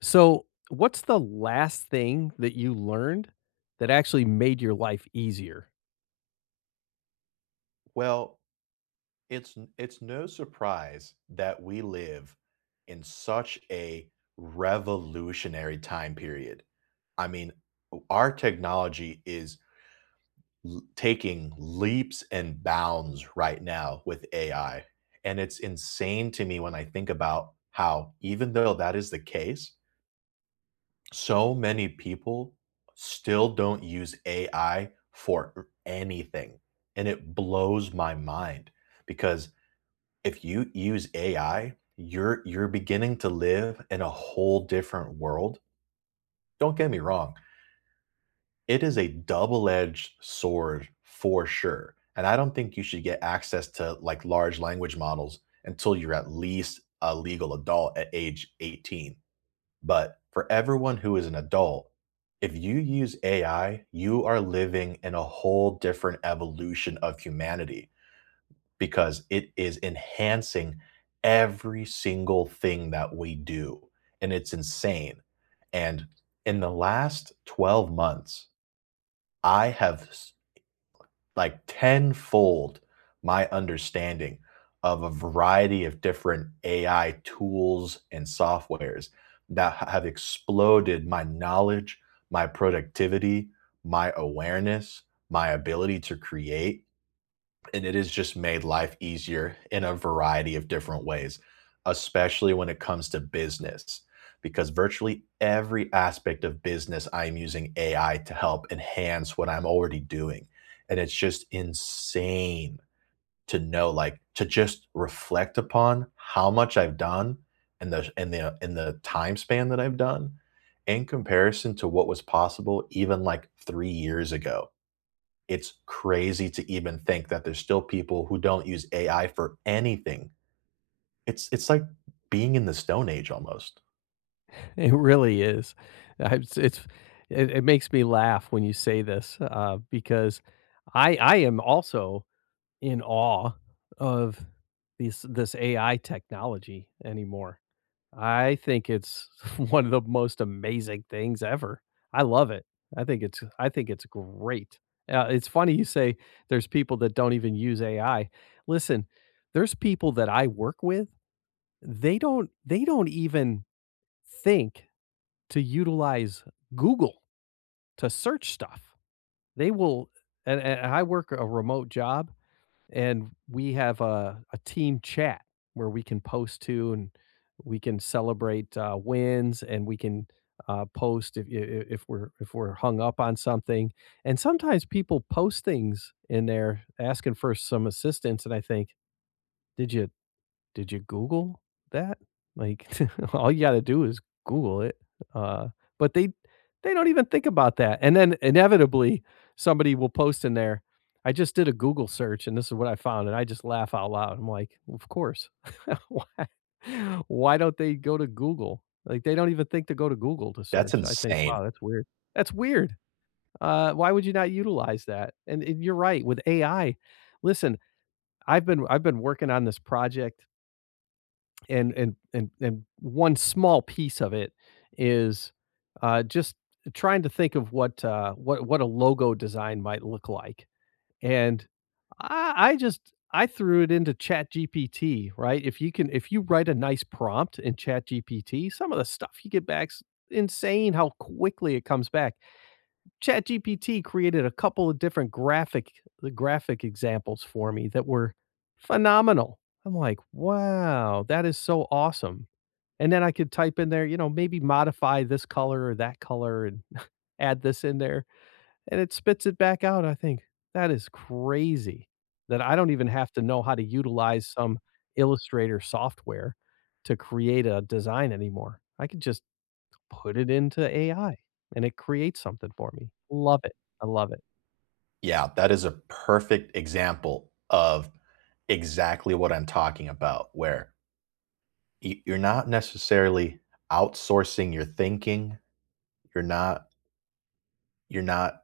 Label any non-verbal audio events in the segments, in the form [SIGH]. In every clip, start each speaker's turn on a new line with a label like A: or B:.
A: So, what's the last thing that you learned that actually made your life easier?
B: Well, it's no surprise that we live in such a revolutionary time period. I mean, our technology is taking leaps and bounds right now with AI. And it's insane to me when I think about how, even though that is the case, so many people still don't use AI for anything. And it blows my mind because if you use AI, you're beginning to live in a whole different world. Don't get me wrong, it is a double-edged sword for sure, and I don't think you should get access to, like, large language models until you're at least a legal adult at age 18, but for everyone who is an adult, if you use AI, you are living in a whole different evolution of humanity because it is enhancing every single thing that we do. And it's insane. And in the last 12 months, I have like tenfold my understanding of a variety of different AI tools and softwares that have exploded my knowledge, my productivity, my awareness, my ability to create, and it has just made life easier in a variety of different ways, especially when it comes to business, because virtually every aspect of business, I'm using AI to help enhance what I'm already doing. And it's just insane to know, like, to just reflect upon how much I've done and the time span that I've done in comparison to what was possible even like three years ago. It's crazy to even think that there's still people who don't use AI for anything. It's like being in the Stone Age almost.
A: [LAUGHS] It really is. I- It's, it's it makes me laugh when you say this because I am also in awe of this AI technology anymore. I think it's [LAUGHS] one of the most amazing things ever. I love it. I think it's great. It's funny you say there's people that don't even use AI. Listen, there's people that I work with, they don't even think to utilize Google to search stuff. They will. And I work a remote job and we have a team chat where we can post to, and we can celebrate wins, and we can post if we're hung up on something. And sometimes people post things in there asking for some assistance, and I think, did you Google that? Like, [LAUGHS] all you gotta do is Google it, uh, but they don't even think about that. And then inevitably, somebody will post in there, "I just did a Google search and this is what I found," and I just laugh out loud. I'm like, "Of course." [LAUGHS] Why why don't they go to Google? Like, they don't even think to go to Google to
B: That's
A: search. I think,
B: insane.
A: "Wow, that's weird." That's weird. Why would you not utilize that? And you're right, with AI, listen, I've been working on this project, and one small piece of it is just trying to think of what a logo design might look like. And I just I threw it into Chat GPT, right? If you can, if you write a nice prompt in Chat GPT, some of the stuff you get back's insane how quickly it comes back. Chat GPT created a couple of different graphic the graphic examples for me that were phenomenal. I'm like, wow, that is so awesome. And then I could type in there, you know, maybe modify this color or that color and add this in there, and it spits it back out. I think, "That is crazy that I don't even have to know how to utilize some Illustrator software to create a design anymore. I could just put it into AI, and it creates something for me." Love it. I love it.
B: Yeah, that is a perfect example of exactly what I'm talking about, where y you're not necessarily outsourcing your thinking. You're not you're not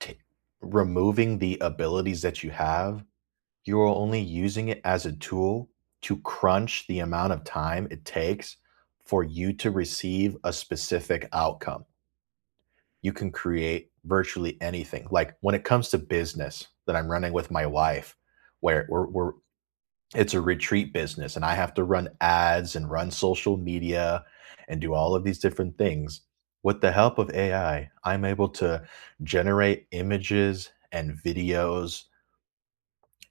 B: t removing the abilities that you have. You're only using it as a tool to crunch the amount of time it takes for you to receive a specific outcome. You can create virtually anything. Like when it comes to business that I'm running with my wife, where we're it's a retreat business and I have to run ads and run social media and do all of these different things. With the help of AI, I'm able to generate images and videos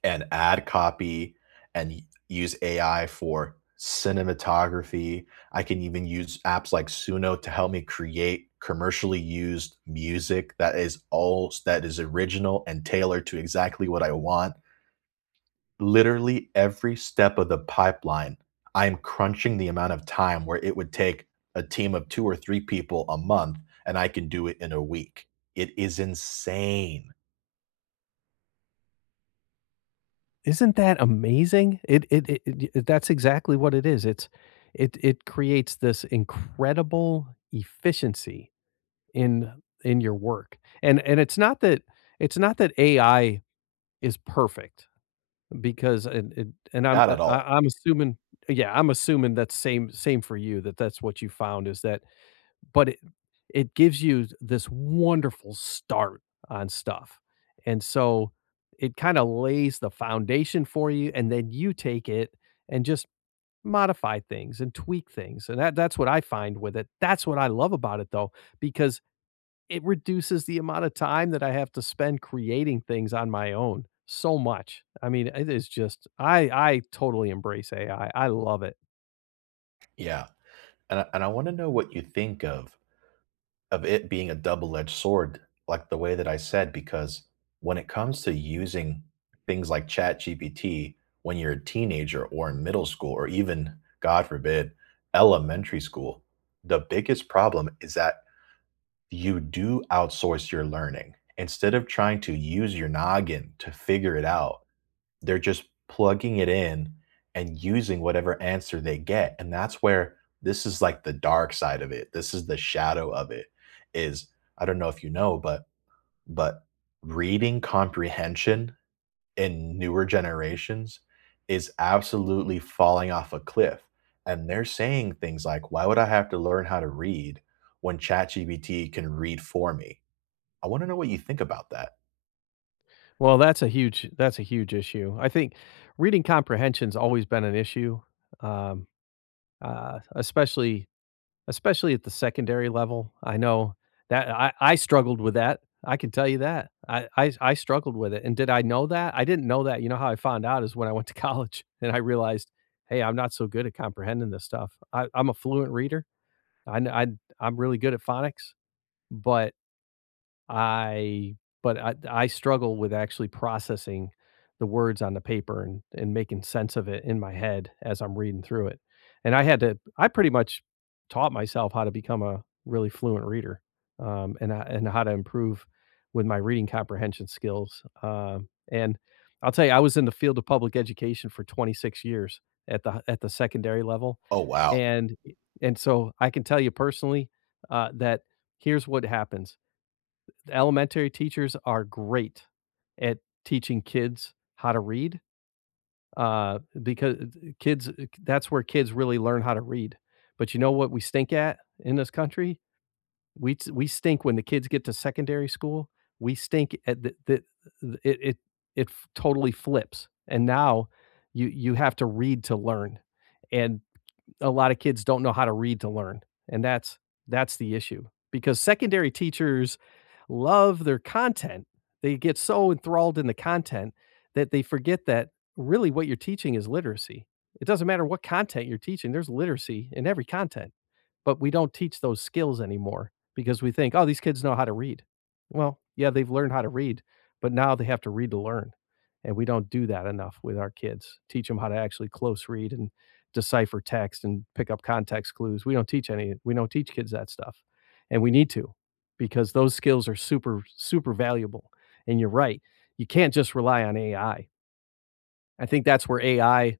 B: and ad copy and use AI for cinematography. I can even use apps like Suno to help me create commercially used music that is all that is original and tailored to exactly what I want. Literally every step of the pipeline, I'm crunching the amount of time where it would take a team of two or three people a month, and I can do it in a week. It is insane.
A: Isn't that amazing? It that's exactly what it is. It it creates this incredible efficiency in your work. And it's not that AI is perfect because and I'm
B: Not at all.
A: I'm assuming yeah, I'm assuming that's same for you, that that's what you found, is that but it gives you this wonderful start on stuff. And so it kinda lays the foundation for you, and then you take it and just modify things and tweak things. And that that's what I find with it. That's what I love about it though, because it reduces the amount of time that I have to spend creating things on my own so much. I mean, it is just I totally embrace AI. I love it.
B: Yeah. And I want to know what you think of it being a double-edged sword, like the way that I said, because when it comes to using things like ChatGPT when you're a teenager or in middle school or even, God forbid, elementary school, the biggest problem is that you do outsource your learning. Instead of trying to use your noggin to figure it out, they're just plugging it in and using whatever answer they get, and that's where this is, like, the dark side of it. This is the shadow of it, is I don't know if you know, but but reading comprehension in newer generations is absolutely falling off a cliff, and they're saying things like, "Why would I have to learn how to read when ChatGPT can read for me?" I wanna know what you think about that.
A: Well, that's a huge issue. I think reading comprehension's always been an issue, um, especially. Especially at the secondary level, I know that I struggled with that, I can tell you that. I struggled with it, and did I know that? I didn't know that. You know how I found out is when I went to college [LAUGHS] and I realized, "Hey, I'm not so good at comprehending this stuff." I'm a fluent reader, I kn I I'm really good at phonics, but I I struggle with actually processing the words on the paper and making sense of it in my head as I'm reading through it. And I had to I pretty much taught myself how to become a really fluent reader, and I and how to improve with my reading comprehension skills. And I'll tell you, I was in the field of public education for 26 years at the secondary level,
B: Oh, wow.
A: and so I can tell you personally that here's what happens. Elementary teachers are great at teaching kids how to read, because kids that's where kids really learn how to read. But you know what we stink at in this country? We stink when the kids get to secondary school, we stink at the it it it f totally flips, and now you have to read to learn, and a lot of kids don't know how to read to learn, and that's the issue, because secondary teachers love their content. They get so enthralled in the content that they forget that really what you're teaching is literacy. It doesn't matter what content you're teaching, there's literacy in every content. But we don't teach those skills anymore because we think, "Oh, these kids know how to read." Well, yeah, they've learned how to read, but now they have to read to learn, and we don't do that enough with our kids. Teach them how to actually close read and decipher text and pick up context clues. We don't teach kids that stuff, and we need to, because those skills are super, super valuable, and you're right, you can't just rely on AI. I think that's where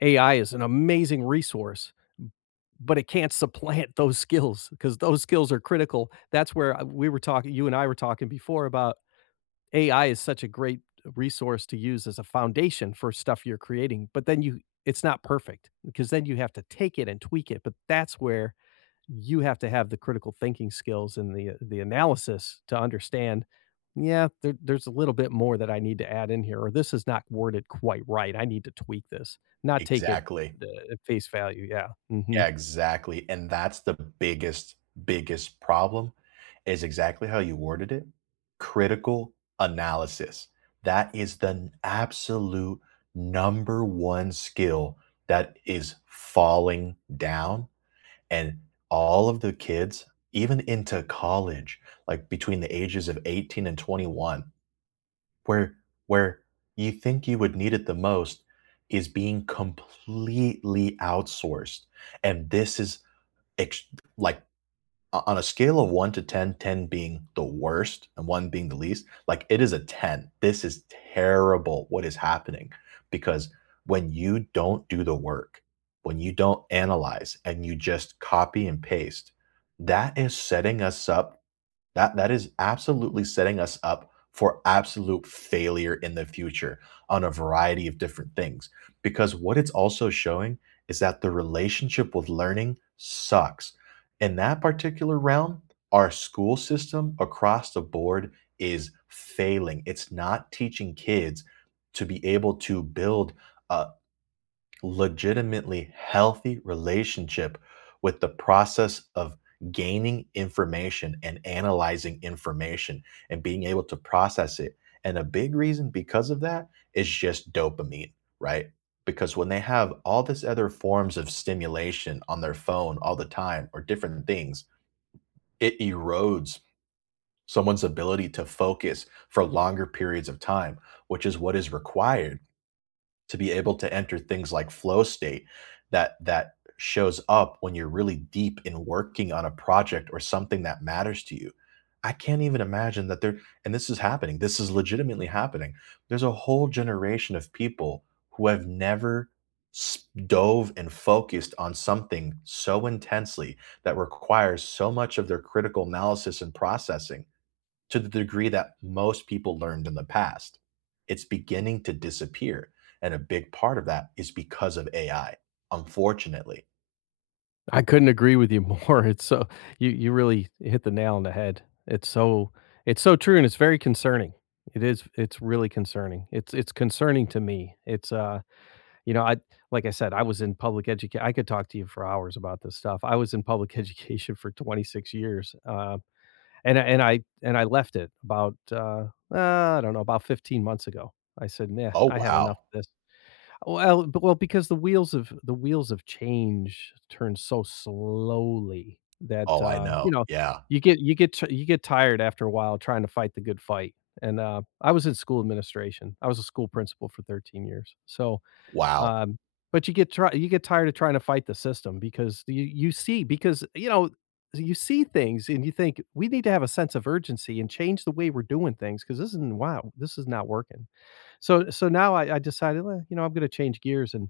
A: AI is an amazing resource, but it can't supplant [LAUGHS] those skills, because those skills are critical. That's where we were talking, you and I were talking before about AI is such a great resource to use as a foundation for stuff you're creating, but then you, it's not perfect, because then you have to take it and tweak it. But that's where you have to have the critical thinking skills and the analysis to understand. Yeah, there's a little bit more that I need to add in here, or this is not worded quite right. I need to tweak this, not take it
B: Exactly.
A: uh, at face value. Yeah.
B: Yeah, exactly, and that's the biggest, biggest problem is exactly how you worded it, critical analysis. That is the n absolute number 1 skill that is falling down, and all of the kids, even into college, like, between the ages of 18 and 21, where where you think you would need it the most is being completely outsourced, and this is ex- like on a scale of 1 to 10, 10 being the worst and 1 being the least, like it is a 10. This is terrible what is happening because when you don't do the work, when you don't analyze and you just copy and paste, that is setting us up, that is absolutely setting us up for absolute failure in the future on a variety of different things. Because what it's also showing is that the relationship with learning sucks. In that particular realm, our school system across the board is failing. It's not teaching kids to be able to build a legitimately healthy relationship with the process of gaining information and analyzing information and being able to process it. And a big reason because of that is just dopamine, right? Because when they have all this other forms of stimulation on their phone all the time or different things, it erodes someone's ability to focus for longer periods of time, which is what is required to be able to enter things like flow state that shows up when you're really deep in working on a project or something that matters to you. I can't even imagine that there, and this is happening. This is legitimately happening. There's a whole generation of people who have never dove and focused on something so intensely that requires so much of their critical analysis and processing to the degree that most people learned in the past. It's beginning to disappear. And a big part of that is because of AI, unfortunately.
A: I couldn't agree with you [LAUGHS] more. It's so you really hit the nail on the head. It's so true, and it's very concerning. It is, it's really concerning. It's concerning to me. It's you know, I like I said, I was in public education. I could talk to you for hours about this stuff. I was in public [LAUGHS] education for 26 years. And I left it about I don't know, about 15 months ago. I said, nah,
B: Oh,
A: I had enough
B: wow.
A: of this." Well, b well, because the wheels of change turn so slowly that,
B: Oh, I know.
A: you know,
B: Yeah.
A: you get tired after a while trying to fight the good fight, and, I was in school administration. I was a school principal for 13 years, so,
B: Wow.
A: um, but you get tired of trying to fight the system, because you see because, you know, you see things and you think, "We need to have a sense of urgency and change the way we're doing things, because this isn't wow, this is not working." So now I decided, well, you know, I'm gonna change gears, and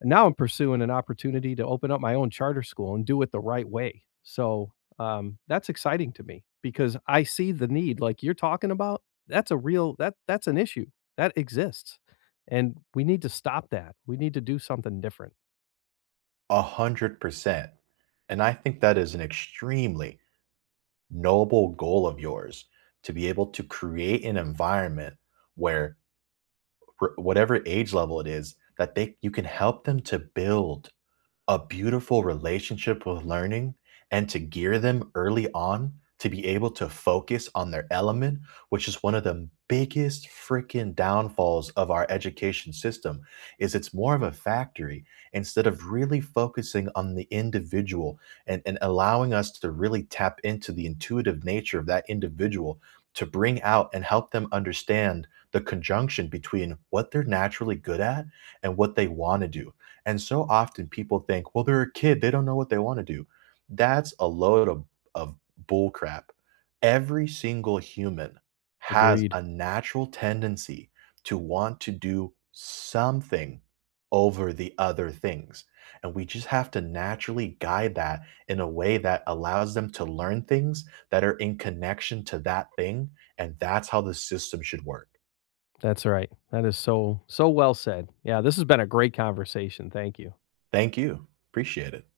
A: now I'm pursuing an opportunity to open up my own charter school and do it the right way. So, that's exciting to me because I see the need like you're talking about. That's a real that's an issue. That exists. And we need to stop that. We need to do something different.
B: 100%. And I think that is an extremely noble goal of yours to be able to create an environment where, whatever age level it is, that they you can help them to build a beautiful relationship with learning and to gear them early on to be able to focus on their element, which is one of the biggest freaking downfalls of our education system is it's more of a factory instead of really focusing on the individual and allowing us to really tap into the intuitive nature of that individual to bring out and help them understand the conjunction between what they're naturally good at and what they want to do, and so often people think, well, they're a kid. They don't know what they want to do. That's a load of bull crap. Every single human has
A: Agreed.
B: a natural tendency to want to do something over the other things. And we just have to naturally guide that in a way that allows them to learn things that are in connection to that thing. And that's how the system should work.
A: That's right. That is so well said. Yeah, this has been a great conversation. Thank you.
B: Thank you. Appreciate it.